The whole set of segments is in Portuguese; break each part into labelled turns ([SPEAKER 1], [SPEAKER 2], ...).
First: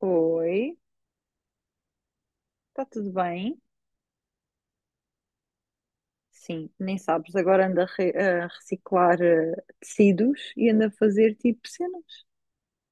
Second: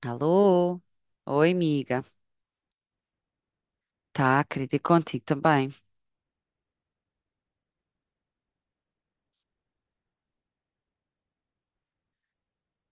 [SPEAKER 1] Oi,
[SPEAKER 2] Alô? Oi, amiga.
[SPEAKER 1] está tudo bem?
[SPEAKER 2] Tá, querida, e contigo também.
[SPEAKER 1] Sim, nem sabes, agora ando a reciclar tecidos e ando a fazer tipo cenas.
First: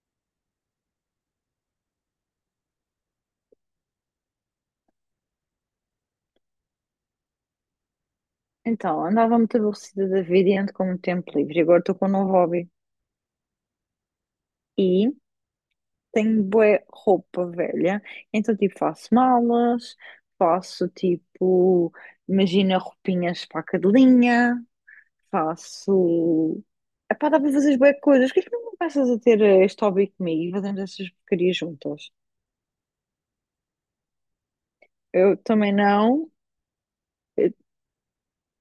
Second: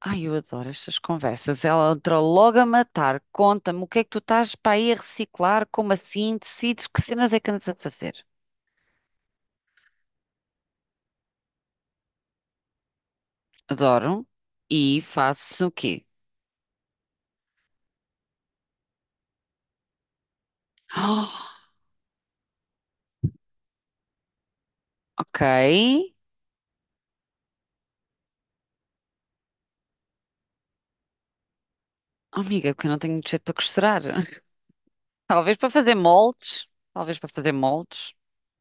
[SPEAKER 2] Ai, eu adoro estas conversas. Ela entrou logo a matar. Conta-me o que é que tu estás para aí a reciclar? Como assim? Decides que cenas é que andas a fazer?
[SPEAKER 1] Então, andava muito aborrecida da vida e ando com muito tempo livre, e agora estou com um novo hobby.
[SPEAKER 2] Adoro. E
[SPEAKER 1] E
[SPEAKER 2] faço o quê?
[SPEAKER 1] tenho bué roupa velha, então tipo faço malas, faço
[SPEAKER 2] Ah,
[SPEAKER 1] tipo, imagina roupinhas para a cadelinha,
[SPEAKER 2] ok.
[SPEAKER 1] faço... Epá, dá para fazer bué coisas, o que é que não começas a ter este hobby comigo e fazemos essas porcarias juntas?
[SPEAKER 2] Oh, amiga, é porque eu não tenho jeito para costurar.
[SPEAKER 1] Eu
[SPEAKER 2] Talvez para
[SPEAKER 1] também
[SPEAKER 2] fazer
[SPEAKER 1] não.
[SPEAKER 2] moldes. Talvez para
[SPEAKER 1] Eu
[SPEAKER 2] fazer moldes.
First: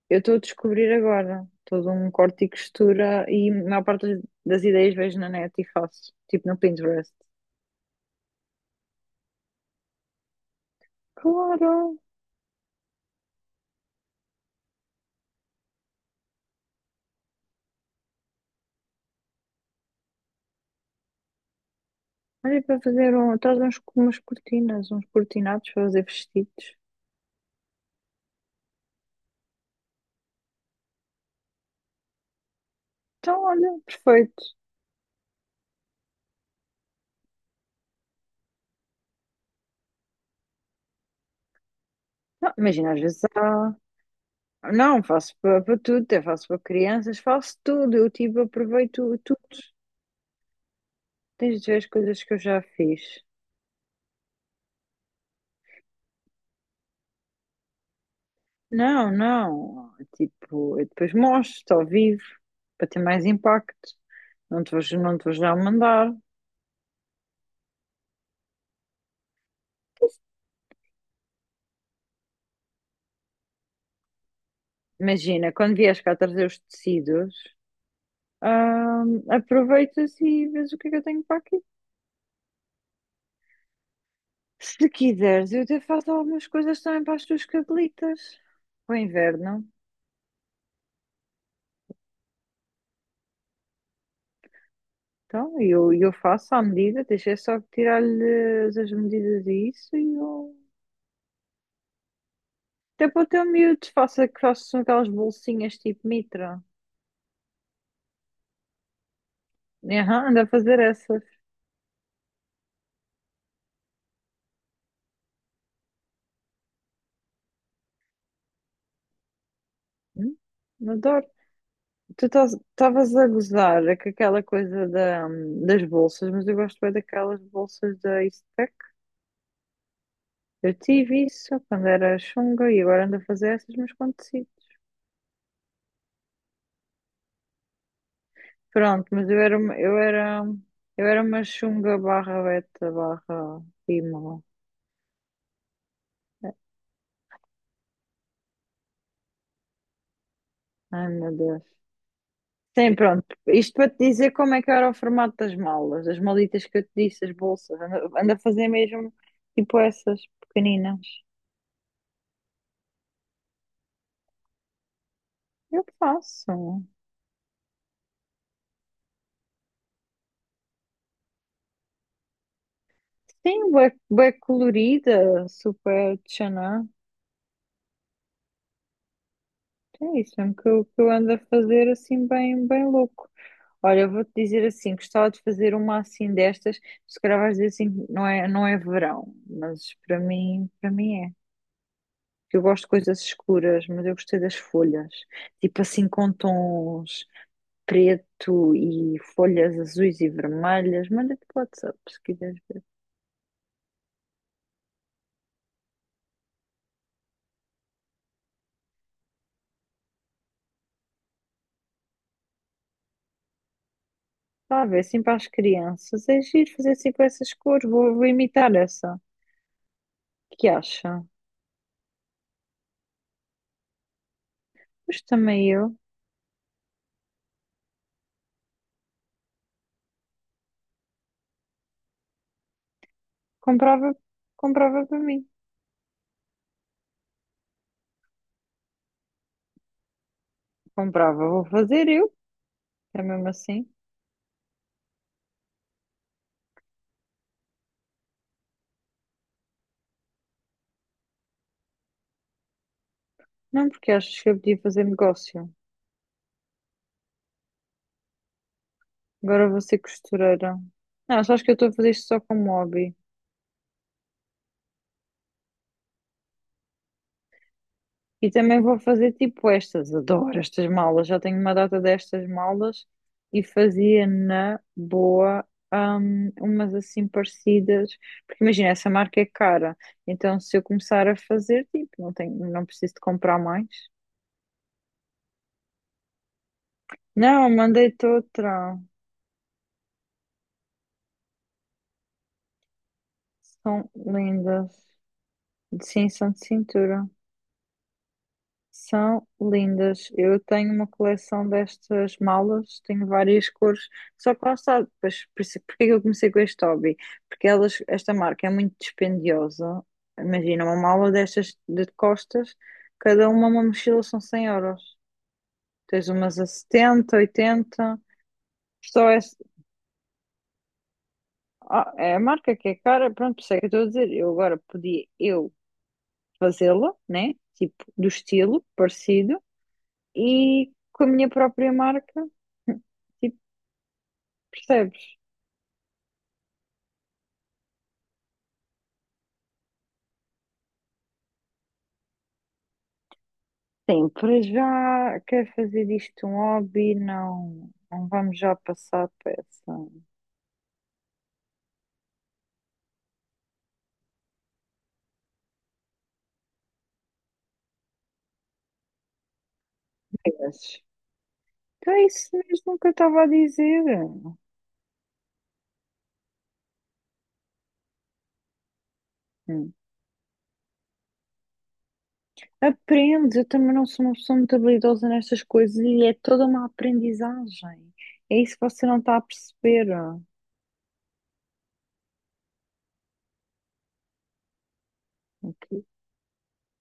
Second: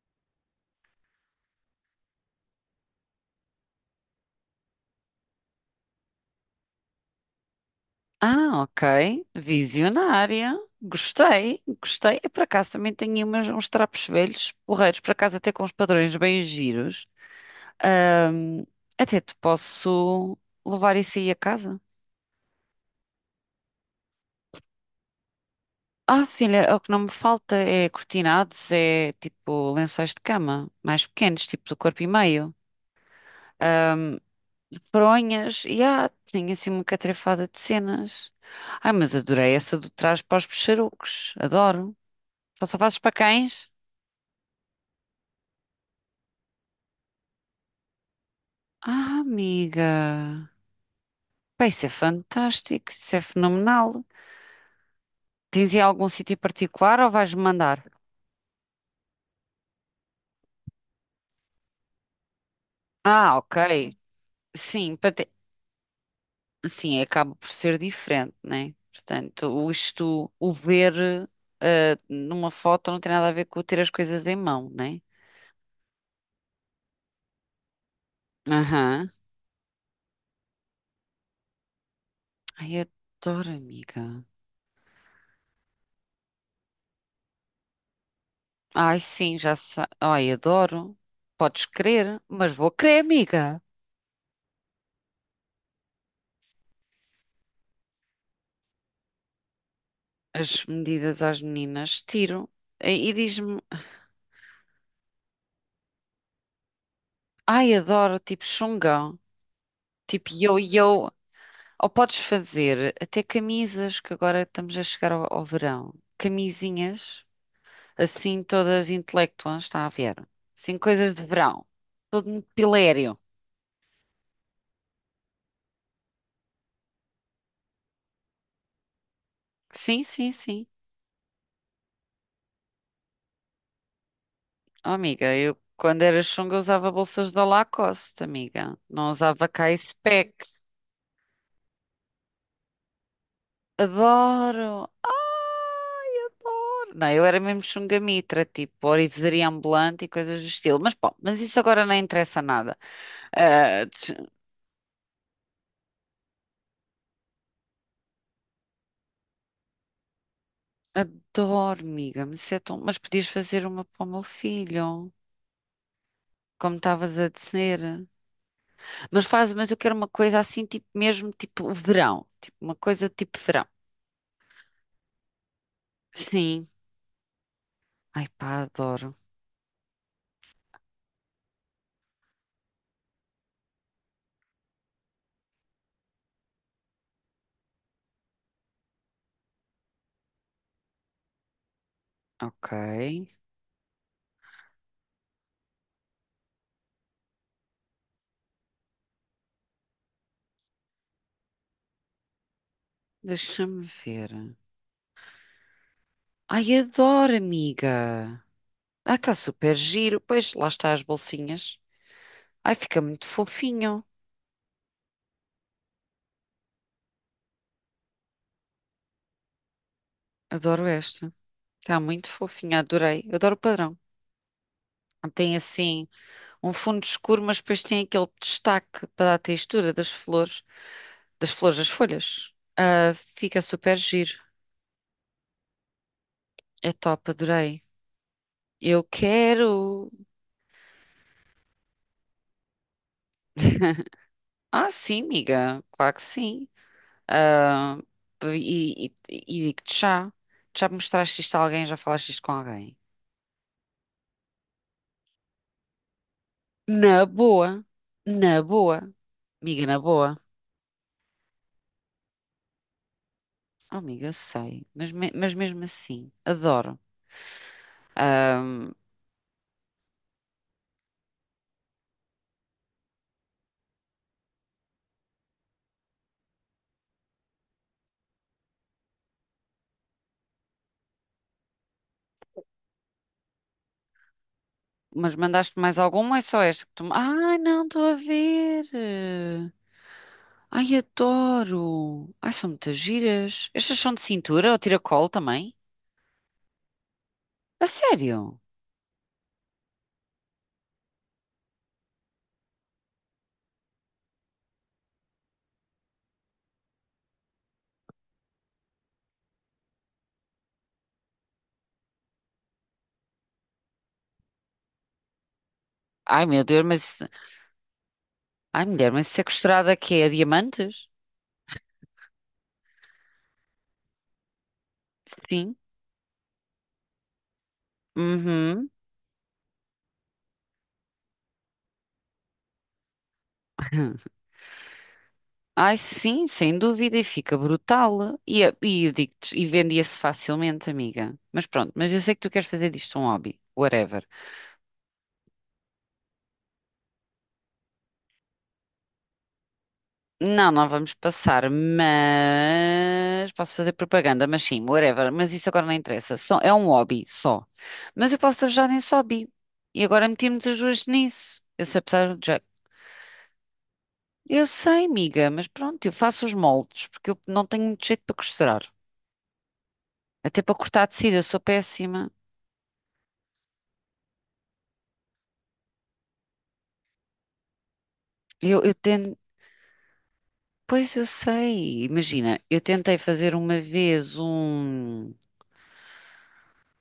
[SPEAKER 1] estou a descobrir agora. Todo um corte e costura e a maior parte das ideias vejo na net e faço. Tipo no Pinterest.
[SPEAKER 2] Ah, ok. Visionária. Gostei,
[SPEAKER 1] Claro!
[SPEAKER 2] gostei. E por acaso, também tenho uns trapos velhos, porreiros, por acaso, até com os padrões bem giros. Ahm, Até te posso levar isso aí a casa.
[SPEAKER 1] Olha para fazer um, traz uns, umas cortinas, uns cortinados para fazer
[SPEAKER 2] Ah, filha, é
[SPEAKER 1] vestidos.
[SPEAKER 2] o que não me falta é cortinados, é tipo lençóis de cama, mais pequenos, tipo do corpo e meio.
[SPEAKER 1] Então, olha, perfeito.
[SPEAKER 2] Fronhas, e tinha assim uma catrefada de cenas. Ai, mas adorei essa do trás para os peixarucos, adoro.
[SPEAKER 1] Não,
[SPEAKER 2] Só
[SPEAKER 1] imagina,
[SPEAKER 2] fazes
[SPEAKER 1] às
[SPEAKER 2] para
[SPEAKER 1] vezes
[SPEAKER 2] cães?
[SPEAKER 1] há. Não, faço para tudo, até faço para crianças, faço tudo. Eu tipo aproveito
[SPEAKER 2] Ah,
[SPEAKER 1] tudo.
[SPEAKER 2] amiga.
[SPEAKER 1] Tens
[SPEAKER 2] Pá,
[SPEAKER 1] de ver as
[SPEAKER 2] isso é
[SPEAKER 1] coisas que eu já
[SPEAKER 2] fantástico, isso
[SPEAKER 1] fiz.
[SPEAKER 2] é fenomenal. Tens aí algum sítio particular ou vais mandar?
[SPEAKER 1] Não, não. Tipo, eu depois mostro ao vivo para ter mais
[SPEAKER 2] Ah, ok.
[SPEAKER 1] impacto. Não te vou,
[SPEAKER 2] Sim, para
[SPEAKER 1] não te
[SPEAKER 2] te-
[SPEAKER 1] vou já mandar.
[SPEAKER 2] sim, acaba por ser diferente, né? Portanto, o ver numa foto não tem nada a ver com ter as coisas em mão, né?
[SPEAKER 1] Imagina, quando vieres cá trazer os tecidos,
[SPEAKER 2] Aham.
[SPEAKER 1] aproveitas e vês o que é que eu tenho para aqui.
[SPEAKER 2] Ai, adoro, amiga.
[SPEAKER 1] Se quiseres, eu até faço algumas coisas também para as tuas cabelitas. Para o
[SPEAKER 2] Ai, sim, já
[SPEAKER 1] inverno.
[SPEAKER 2] sei. Ai, adoro. Podes querer, mas vou querer, amiga.
[SPEAKER 1] Então, eu faço à medida, deixa eu só tirar-lhe as medidas e isso e eu.
[SPEAKER 2] As medidas às meninas, tiro. E,
[SPEAKER 1] Até
[SPEAKER 2] e
[SPEAKER 1] para o teu
[SPEAKER 2] diz-me.
[SPEAKER 1] miúdo, faça que façam aquelas bolsinhas tipo mitra.
[SPEAKER 2] Ai, adoro, tipo Xungão,
[SPEAKER 1] Aham,
[SPEAKER 2] tipo
[SPEAKER 1] anda a fazer
[SPEAKER 2] yo-yo.
[SPEAKER 1] essas.
[SPEAKER 2] Ou podes fazer até camisas, que agora estamos a chegar ao verão. Camisinhas, assim todas intelectuais, está a ver?
[SPEAKER 1] Hum.
[SPEAKER 2] Assim, coisas de
[SPEAKER 1] Adoro.
[SPEAKER 2] verão.
[SPEAKER 1] Tu
[SPEAKER 2] Todo muito
[SPEAKER 1] estavas
[SPEAKER 2] pilério.
[SPEAKER 1] a gozar com aquela coisa da, das bolsas, mas eu gosto bem daquelas bolsas da Eastpak.
[SPEAKER 2] Sim, sim, sim.
[SPEAKER 1] Eu tive isso quando era chunga e agora ando a fazer essas, mas quando consigo.
[SPEAKER 2] Oh, amiga, eu quando era Xunga usava bolsas da Lacoste, amiga.
[SPEAKER 1] Pronto,
[SPEAKER 2] Não
[SPEAKER 1] mas eu
[SPEAKER 2] usava
[SPEAKER 1] era, uma- eu
[SPEAKER 2] K-Spec.
[SPEAKER 1] era, eu era uma chunga barra beta barra pímola.
[SPEAKER 2] Adoro! Ai, adoro! Não, eu era mesmo chungamitra, tipo orivesaria ambulante e coisas do estilo. Mas
[SPEAKER 1] Ai,
[SPEAKER 2] bom,
[SPEAKER 1] meu
[SPEAKER 2] mas isso
[SPEAKER 1] Deus.
[SPEAKER 2] agora não interessa nada.
[SPEAKER 1] Sim, pronto. Isto
[SPEAKER 2] Ah,
[SPEAKER 1] para te
[SPEAKER 2] tch-
[SPEAKER 1] dizer como é que era o formato das malas, as malitas que eu te disse, as bolsas. Anda, anda a fazer mesmo tipo essas pequeninas.
[SPEAKER 2] Adoro, amiga, mas isso é tão… mas podias fazer uma para o meu filho,
[SPEAKER 1] Eu
[SPEAKER 2] como
[SPEAKER 1] faço.
[SPEAKER 2] estavas a dizer. Mas faz, mas eu quero uma coisa assim, tipo mesmo, tipo verão. Tipo uma coisa tipo verão.
[SPEAKER 1] Sim, bué, bué colorida, super
[SPEAKER 2] Sim.
[SPEAKER 1] tchaná.
[SPEAKER 2] Ai pá, adoro.
[SPEAKER 1] É isso mesmo que eu ando a fazer assim bem, bem louco. Olha, eu vou-te dizer assim, gostava de fazer uma assim destas, se calhar vais dizer assim, não é, não é verão, mas para mim é. Eu
[SPEAKER 2] Ok.
[SPEAKER 1] gosto de coisas escuras, mas eu gostei das folhas, tipo assim com tons preto e folhas azuis e vermelhas. Manda-te pelo WhatsApp se quiseres ver.
[SPEAKER 2] Deixa-me ver. Ai, adoro, amiga. Ah, está super giro. Pois, lá está as bolsinhas. Ai, fica muito fofinho.
[SPEAKER 1] Está a ver, assim para as crianças, é giro fazer assim com essas cores, vou imitar essa. Que
[SPEAKER 2] Adoro
[SPEAKER 1] acha?
[SPEAKER 2] esta. Está muito fofinha, adorei. Eu adoro o padrão.
[SPEAKER 1] Mas
[SPEAKER 2] Tem
[SPEAKER 1] também eu
[SPEAKER 2] assim um fundo escuro, mas depois tem aquele destaque para dar a textura das flores, das flores das folhas. Ah, fica super
[SPEAKER 1] comprava,
[SPEAKER 2] giro.
[SPEAKER 1] comprava para mim.
[SPEAKER 2] É top, adorei. Eu quero.
[SPEAKER 1] Comprava, vou fazer eu, é mesmo assim.
[SPEAKER 2] Ah, sim, amiga, claro que sim. Ah, e digo-te já. Já mostraste isto a alguém? Já falaste isto com alguém?
[SPEAKER 1] Não, porque achas que eu podia fazer negócio.
[SPEAKER 2] Na boa, na boa,
[SPEAKER 1] Agora vou
[SPEAKER 2] amiga,
[SPEAKER 1] ser
[SPEAKER 2] na boa.
[SPEAKER 1] costureira. Não, só acho que eu estou a fazer isto só como hobby.
[SPEAKER 2] Oh, amiga, eu sei, mas mesmo assim, adoro.
[SPEAKER 1] E também
[SPEAKER 2] Ahm,
[SPEAKER 1] vou fazer tipo estas. Adoro estas malas. Já tenho uma data destas malas e fazia na boa. Umas assim parecidas, porque imagina, essa marca é cara, então se eu começar a fazer, tipo, não tenho, não preciso de comprar mais.
[SPEAKER 2] mas mandaste mais alguma ou é só esta que tu. Ai,
[SPEAKER 1] Não,
[SPEAKER 2] não, estou a
[SPEAKER 1] mandei-te
[SPEAKER 2] ver.
[SPEAKER 1] outra.
[SPEAKER 2] Ai, adoro. Ai, são muitas giras. Estas
[SPEAKER 1] São
[SPEAKER 2] são de cintura ou
[SPEAKER 1] lindas.
[SPEAKER 2] tiracolo também?
[SPEAKER 1] Sim, são de cintura.
[SPEAKER 2] A sério?
[SPEAKER 1] São lindas. Eu tenho uma coleção destas malas, tenho várias cores. Só que lá está, depois, por isso- porque é que eu comecei com este hobby? Porque elas, esta marca é muito dispendiosa. Imagina, uma mala destas de costas, cada uma mochila são 100 euros. Tens
[SPEAKER 2] Ai,
[SPEAKER 1] umas
[SPEAKER 2] meu
[SPEAKER 1] a
[SPEAKER 2] Deus, mas.
[SPEAKER 1] 70, 80.
[SPEAKER 2] Ai, mulher, mas
[SPEAKER 1] Só é,
[SPEAKER 2] isso é costurada que é a diamantes?
[SPEAKER 1] ah, é a marca que é cara, pronto, por isso é que eu estou a dizer. Eu agora podia, eu
[SPEAKER 2] Sim.
[SPEAKER 1] fazê-la, né? Tipo, do estilo
[SPEAKER 2] Uhum.
[SPEAKER 1] parecido e com a minha própria marca, tipo, percebes?
[SPEAKER 2] Ai, sim, sem dúvida, e fica brutal. E eu digo-te, e vendia-se facilmente, amiga. Mas pronto, mas eu sei que tu queres fazer disto um hobby, whatever.
[SPEAKER 1] Sim, para já quer fazer disto um hobby, não, não vamos já passar para essa.
[SPEAKER 2] Não, não vamos passar, mas posso fazer propaganda, mas sim, whatever. Mas isso agora não interessa, só, é um hobby só. Mas eu posso trabalhar nesse hobby. E agora metemos as
[SPEAKER 1] Yes.
[SPEAKER 2] duas nisso. Eu sei,
[SPEAKER 1] Então é
[SPEAKER 2] apesar de
[SPEAKER 1] isso
[SPEAKER 2] já.
[SPEAKER 1] mesmo que eu estava a dizer.
[SPEAKER 2] Eu sei, amiga, mas pronto, eu faço os moldes, porque eu não tenho muito jeito para costurar.
[SPEAKER 1] Hum.
[SPEAKER 2] Até para cortar tecido, eu sou péssima.
[SPEAKER 1] Aprende, eu também não sou uma pessoa muito habilidosa nestas coisas e é toda uma aprendizagem. É isso que
[SPEAKER 2] Eu
[SPEAKER 1] você não está
[SPEAKER 2] tento.
[SPEAKER 1] a perceber.
[SPEAKER 2] Pois eu sei, imagina, eu tentei fazer uma vez um.
[SPEAKER 1] Ok.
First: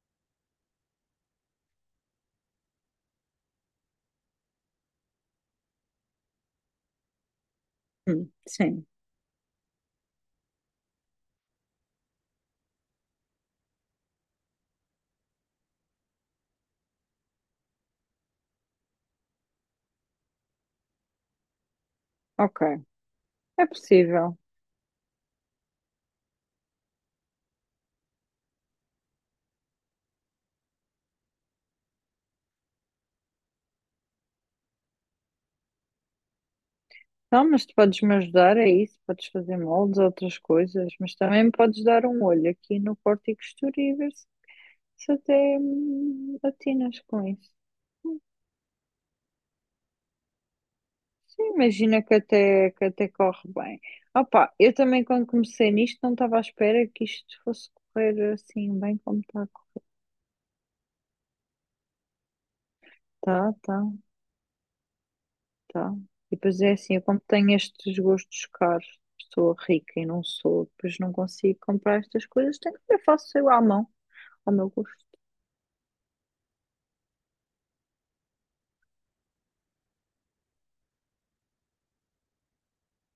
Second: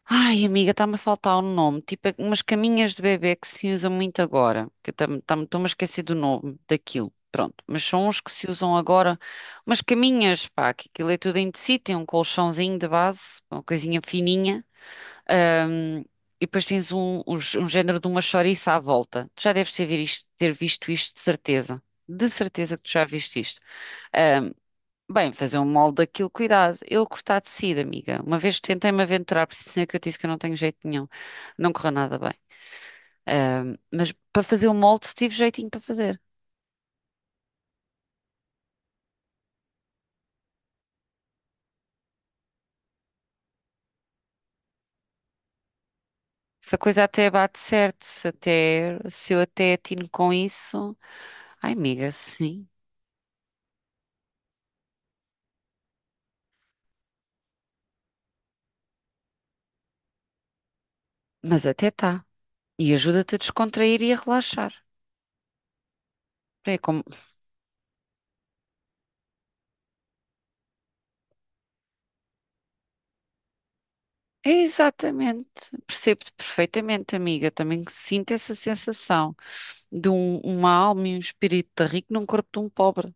[SPEAKER 2] Ai, amiga, está-me a faltar o nome, tipo é umas caminhas de bebê que se usam muito agora, que eu estou-me a esquecer do nome daquilo, pronto, mas são uns
[SPEAKER 1] Hum.
[SPEAKER 2] que se usam
[SPEAKER 1] Sim,
[SPEAKER 2] agora, umas caminhas, pá, que aquilo é tudo em tecido, tem um colchãozinho de base, uma coisinha fininha, ahm, e depois tens um género de uma chouriça à volta. Tu já deves ter visto isto, de certeza
[SPEAKER 1] ok.
[SPEAKER 2] que tu já viste isto.
[SPEAKER 1] É possível.
[SPEAKER 2] Hum, Bem, fazer um molde daquilo, cuidado. Eu a cortar tecido, amiga. Uma vez tentei-me aventurar, por isso é que eu disse que eu não tenho jeito nenhum. Não correu nada bem. Mas para fazer o molde tive jeitinho para fazer.
[SPEAKER 1] Não, mas tu podes me ajudar, é isso. Podes fazer moldes, outras coisas, mas também me podes dar um olho aqui no corte e costura e ver se até
[SPEAKER 2] Se a
[SPEAKER 1] atinas
[SPEAKER 2] coisa
[SPEAKER 1] com
[SPEAKER 2] até
[SPEAKER 1] isso.
[SPEAKER 2] bate certo, se eu até atino com isso.
[SPEAKER 1] Sim,
[SPEAKER 2] Ai,
[SPEAKER 1] imagina
[SPEAKER 2] amiga,
[SPEAKER 1] que
[SPEAKER 2] sim.
[SPEAKER 1] até, que até corre bem. Opa, eu também quando comecei nisto não estava à espera que isto fosse correr assim bem como está a correr.
[SPEAKER 2] Mas até tá. E ajuda-te a
[SPEAKER 1] Tá, tá,
[SPEAKER 2] descontrair e a relaxar.
[SPEAKER 1] tá. E depois é
[SPEAKER 2] É
[SPEAKER 1] assim, eu
[SPEAKER 2] como…
[SPEAKER 1] como tenho estes gostos caros, sou rica e não sou, depois não consigo comprar estas coisas, tenho que eu faço eu à mão,
[SPEAKER 2] é
[SPEAKER 1] ao meu gosto.
[SPEAKER 2] exatamente. Percebo-te perfeitamente, amiga. Também sinto essa sensação uma alma e um espírito de rico num corpo de um pobre.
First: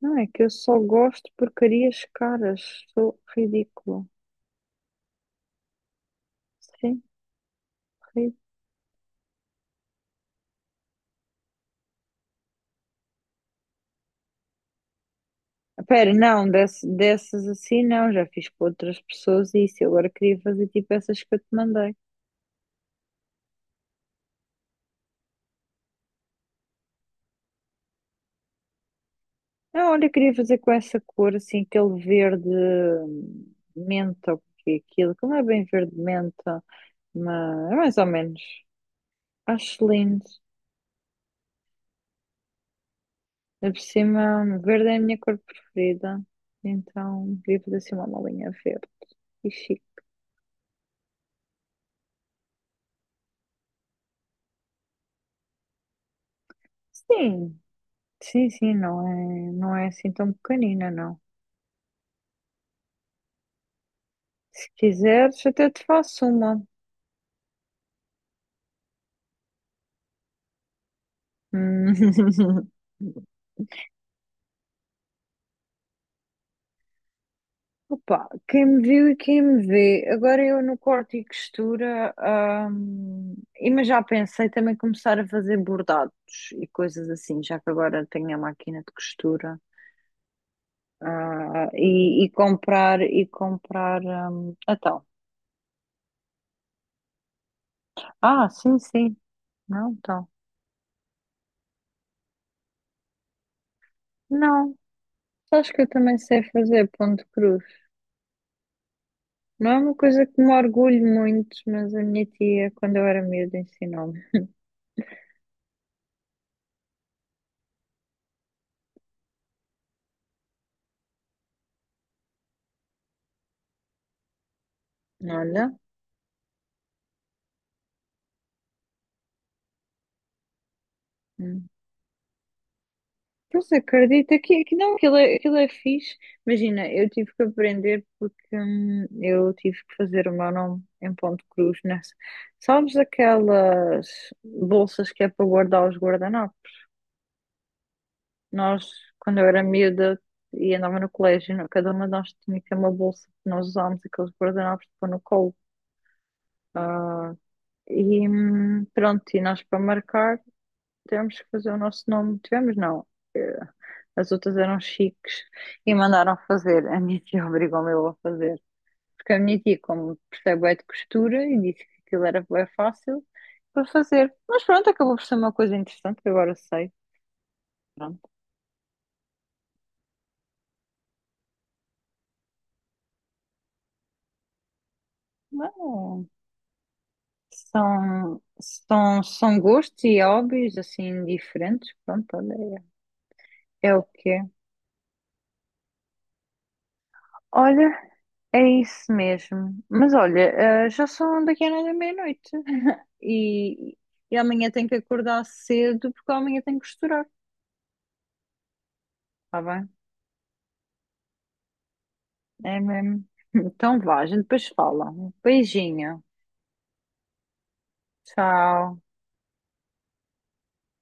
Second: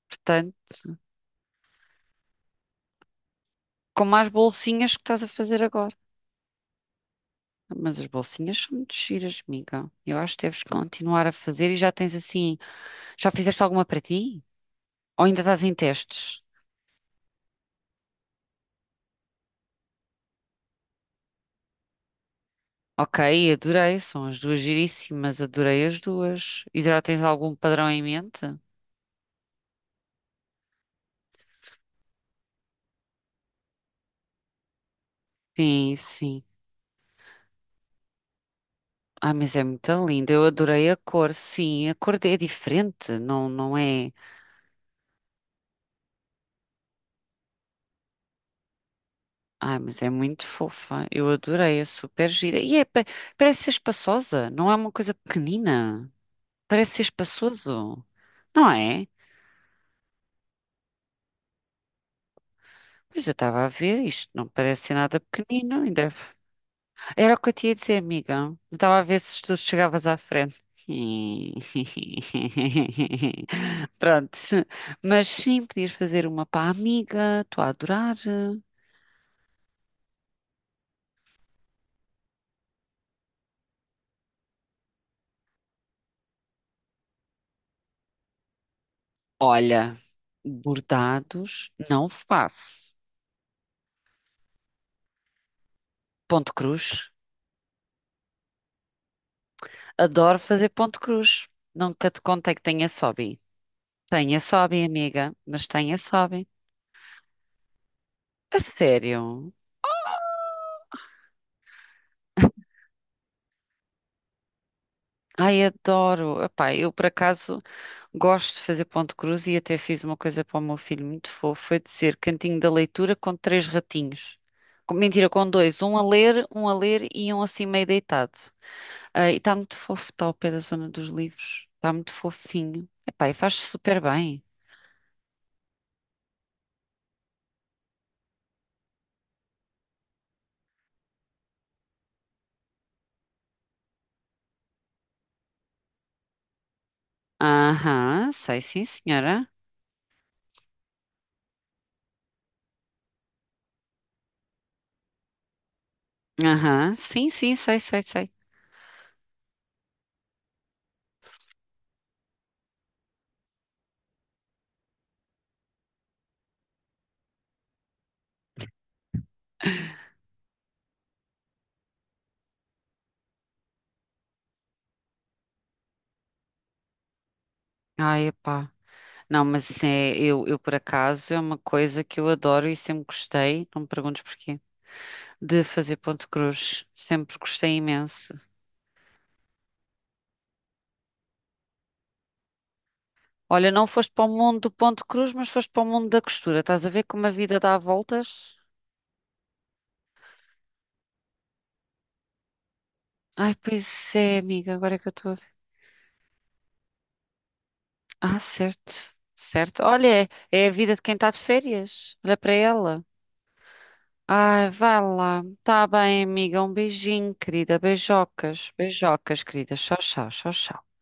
[SPEAKER 1] Não, é que eu
[SPEAKER 2] Portanto,
[SPEAKER 1] só gosto de porcarias caras. Sou ridícula.
[SPEAKER 2] como as bolsinhas que estás a fazer agora.
[SPEAKER 1] Sim,
[SPEAKER 2] Mas as
[SPEAKER 1] ridícula.
[SPEAKER 2] bolsinhas são muito giras, amiga. Eu acho que deves continuar a fazer e já tens assim. Já fizeste alguma para ti? Ou ainda estás em
[SPEAKER 1] Pera,
[SPEAKER 2] testes?
[SPEAKER 1] não, dessas assim não. Já fiz com outras pessoas e isso. Eu agora queria fazer tipo essas que eu te mandei.
[SPEAKER 2] Ok, adorei. São as duas giríssimas. Adorei as duas. E já tens algum padrão em mente?
[SPEAKER 1] Não, olha, eu queria fazer com essa cor, assim, aquele verde menta, ou que é aquilo, que não é bem verde
[SPEAKER 2] Sim, sim.
[SPEAKER 1] menta, mas é mais ou menos.
[SPEAKER 2] Ah, mas é
[SPEAKER 1] Acho
[SPEAKER 2] muito
[SPEAKER 1] lindo.
[SPEAKER 2] linda. Eu adorei a cor. Sim, a cor é diferente. Não,
[SPEAKER 1] Ainda
[SPEAKER 2] não
[SPEAKER 1] por
[SPEAKER 2] é.
[SPEAKER 1] cima, verde é a minha cor preferida. Então, queria fazer assim uma malinha verde. E
[SPEAKER 2] Ah,
[SPEAKER 1] chique.
[SPEAKER 2] mas é muito fofa. Eu adorei. É super gira. Parece ser espaçosa. Não é uma coisa pequenina. Parece ser
[SPEAKER 1] Sim.
[SPEAKER 2] espaçoso,
[SPEAKER 1] Sim,
[SPEAKER 2] não
[SPEAKER 1] sim, não
[SPEAKER 2] é?
[SPEAKER 1] é, não é assim tão pequenina, não.
[SPEAKER 2] Pois eu estava a ver isto, não
[SPEAKER 1] Se
[SPEAKER 2] parece ser nada
[SPEAKER 1] quiseres, até
[SPEAKER 2] pequenino
[SPEAKER 1] te
[SPEAKER 2] ainda.
[SPEAKER 1] faço uma.
[SPEAKER 2] É era o que eu te ia dizer, amiga. Eu estava a ver se tu chegavas à frente.
[SPEAKER 1] Hum.
[SPEAKER 2] Pronto, mas sim, podias fazer uma para a amiga, estou a adorar.
[SPEAKER 1] Opa, quem me viu e quem me vê. Agora eu no corte e costura, e mas já pensei também começar a fazer bordados e coisas assim, já que agora tenho a máquina de costura.
[SPEAKER 2] Olha,
[SPEAKER 1] Ah,
[SPEAKER 2] bordados
[SPEAKER 1] e,
[SPEAKER 2] não
[SPEAKER 1] e
[SPEAKER 2] faço.
[SPEAKER 1] comprar, e comprar, então.
[SPEAKER 2] Ponto cruz.
[SPEAKER 1] Ah, sim, sim. Não, então.
[SPEAKER 2] Adoro fazer ponto cruz. Nunca te contei que tenho esse hobby. Tenho esse
[SPEAKER 1] Não,
[SPEAKER 2] hobby, amiga, mas
[SPEAKER 1] acho que eu
[SPEAKER 2] tenho esse
[SPEAKER 1] também
[SPEAKER 2] hobby.
[SPEAKER 1] sei fazer ponto cruz.
[SPEAKER 2] A sério?
[SPEAKER 1] Não é uma coisa que me orgulho muito, mas a minha tia, quando eu era miúda, ensinou-me.
[SPEAKER 2] Ai, adoro. Epá, eu por acaso gosto de fazer ponto de cruz e até fiz uma coisa para o meu filho muito fofo, foi dizer cantinho da leitura com três ratinhos. Com- mentira, com
[SPEAKER 1] Olha,
[SPEAKER 2] dois, um a ler e um assim meio deitado. Ah, e está muito fofo, está ao pé da zona dos livros.
[SPEAKER 1] hum,
[SPEAKER 2] Está muito fofinho. Epá, e faz
[SPEAKER 1] pois
[SPEAKER 2] super
[SPEAKER 1] acredita
[SPEAKER 2] bem.
[SPEAKER 1] que não, aquilo é fixe. Imagina, eu tive que aprender porque eu tive que fazer o meu nome em ponto cruz nessa. Sabes aquelas bolsas que é para guardar os guardanapos?
[SPEAKER 2] Aham, sei sim,
[SPEAKER 1] Nós, quando eu
[SPEAKER 2] senhora.
[SPEAKER 1] era miúda e andava no colégio, não- cada uma de nós tinha que ter uma bolsa que nós usámos aqueles guardanapos para pôr no colo.
[SPEAKER 2] Aham, sim,
[SPEAKER 1] Ah,
[SPEAKER 2] sim, sei, sei,
[SPEAKER 1] e
[SPEAKER 2] sei.
[SPEAKER 1] pronto, e nós para marcar tivemos que fazer o nosso nome. Tivemos, não. eh, As outras eram chiques e mandaram fazer. A minha tia obrigou-me eu a fazer. Porque a minha tia, como percebe é de costura, e disse que aquilo era bem fácil para fazer. Mas pronto, acabou por ser uma coisa interessante, que agora sei.
[SPEAKER 2] Ai,
[SPEAKER 1] Pronto.
[SPEAKER 2] epá. Não, mas assim, é, eu por acaso é uma coisa que eu adoro e sempre gostei. Não me perguntes porquê. De fazer Ponte
[SPEAKER 1] Não,
[SPEAKER 2] Cruz. Sempre gostei imenso.
[SPEAKER 1] são gostos e hobbies assim diferentes. Pronto, olha,
[SPEAKER 2] Olha,
[SPEAKER 1] é,
[SPEAKER 2] não
[SPEAKER 1] é o
[SPEAKER 2] foste para o
[SPEAKER 1] que é.
[SPEAKER 2] mundo do Ponte Cruz, mas foste para o mundo da costura. Estás a ver como a vida dá
[SPEAKER 1] Olha,
[SPEAKER 2] voltas?
[SPEAKER 1] é isso mesmo. Mas olha, já são daqui a nada meia-noite.
[SPEAKER 2] Ai,
[SPEAKER 1] E,
[SPEAKER 2] pois
[SPEAKER 1] e
[SPEAKER 2] é,
[SPEAKER 1] amanhã
[SPEAKER 2] amiga,
[SPEAKER 1] tenho que
[SPEAKER 2] agora é que eu estou a
[SPEAKER 1] acordar
[SPEAKER 2] ver.
[SPEAKER 1] cedo porque amanhã tenho que costurar.
[SPEAKER 2] Ah, certo,
[SPEAKER 1] Tá
[SPEAKER 2] certo.
[SPEAKER 1] bem?
[SPEAKER 2] Olha, é a vida de quem está de férias. Olha para
[SPEAKER 1] É
[SPEAKER 2] ela.
[SPEAKER 1] mesmo. Então vá, a gente depois
[SPEAKER 2] Ai, vai
[SPEAKER 1] fala.
[SPEAKER 2] lá. Tá
[SPEAKER 1] Beijinho.
[SPEAKER 2] bem, amiga. Um beijinho, querida. Beijocas,
[SPEAKER 1] Tchau.
[SPEAKER 2] beijocas, querida. Tchau, tchau, tchau, tchau.